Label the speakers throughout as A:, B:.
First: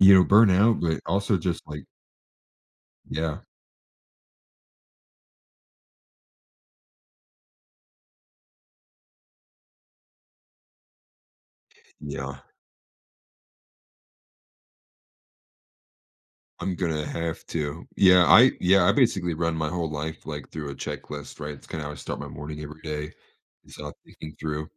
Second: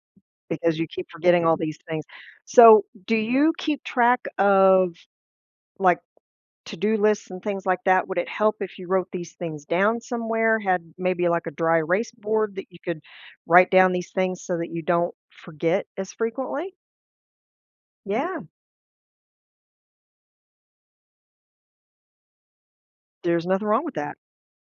A: You know,
B: Because
A: burnout,
B: you
A: but,
B: keep
A: also
B: forgetting all
A: just
B: these
A: like
B: things. So, do
A: Yeah.
B: you keep track of, like, to-do lists and things like that? Would it help if you wrote these things down somewhere, had maybe like a dry erase
A: Yeah.
B: board that you could write down these things so that you don't forget as frequently?
A: I'm gonna have to. Yeah,
B: Yeah.
A: I yeah, I basically run my whole life, like, through a checklist, right, it's kinda how I start my morning every day,
B: There's nothing
A: it's
B: wrong
A: all
B: with that.
A: thinking through,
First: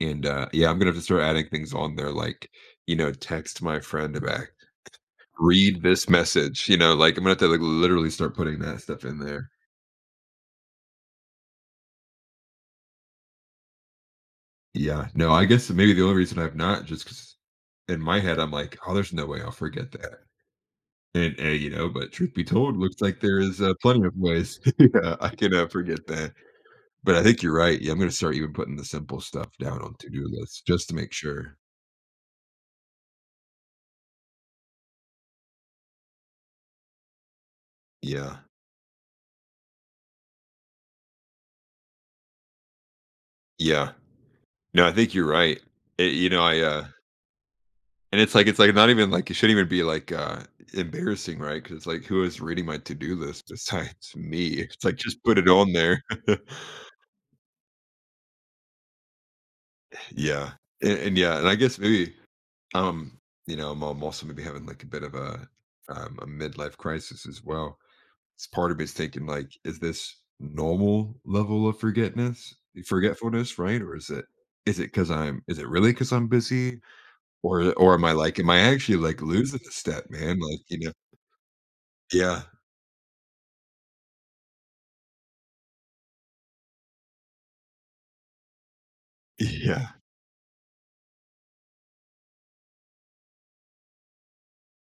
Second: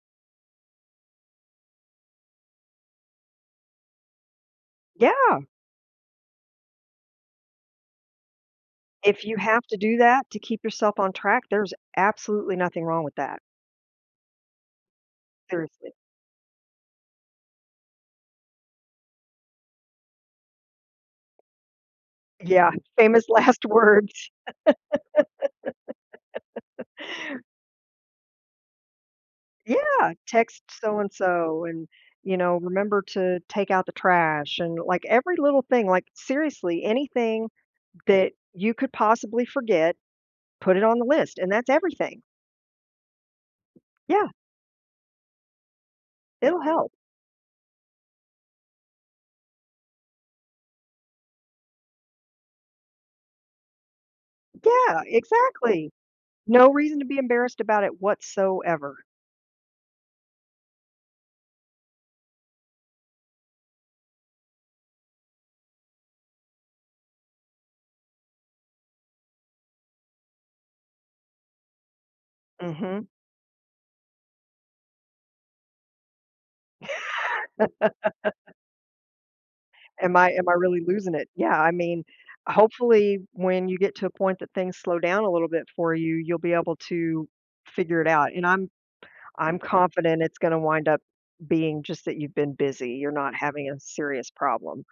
A: and, uh, yeah, I'm gonna have to start adding things on there, like, you know, text my friend back.
B: Yeah!
A: "Read this message," you know, like, I'm gonna have to, like, literally start putting that stuff in
B: If you
A: there.
B: have to do that, to keep yourself on track, there's absolutely nothing wrong with that.
A: Yeah, no, I guess maybe
B: Seriously.
A: the only reason I've not, just 'cause, in my head, I'm like, "Oh, there's no way I'll forget that," and and, you know, but, truth be
B: Yeah,
A: told, looks like
B: famous
A: there is,
B: last
A: uh, plenty of
B: words.
A: ways yeah, I can, uh, forget that. But I think you're right, yeah, I'm gonna start even putting the simple stuff down on
B: Yeah.
A: to-do lists
B: "Text
A: just to
B: so and
A: make sure.
B: so," and, you know, "remember to take out the trash," and, like, every little thing, like, seriously, anything that
A: Yeah.
B: you could possibly forget, put it on the list, and that's everything.
A: Yeah.
B: Yeah.
A: No, I think you're right. Eh you know, I,
B: It'll
A: uh
B: help.
A: And it's like it's like not even like, it shouldn't even be, like, uh, embarrassing, right, 'cause it's like, who is reading my to do list besides me? It's like,
B: Yeah,
A: just put it on
B: exactly!
A: there.
B: No reason to be embarrassed about it, whatsoever.
A: Yeah, and and yeah, and I guess maybe, um, you know, I'm I'm also gonna be having, like, a bit of a, um, a midlife crisis as well, s part of me is thinking, like, "Is this normal level of forgetness
B: Mhm.
A: forgetfulness, right, or is it is it 'cause I'm is it really 'cause I'm busy, or or am I, like am I actually, like, losing a step,
B: Am I
A: man?"
B: am I
A: Like, you
B: really
A: know?
B: losing it? Yeah, I mean,
A: Yeah.
B: hopefully when you get to a point that things slow down a little bit for you, you'll be able to figure it out, and I'm I'm
A: Yeah.
B: confident it's going to wind up being just that you've been busy; you're not having a serious problem.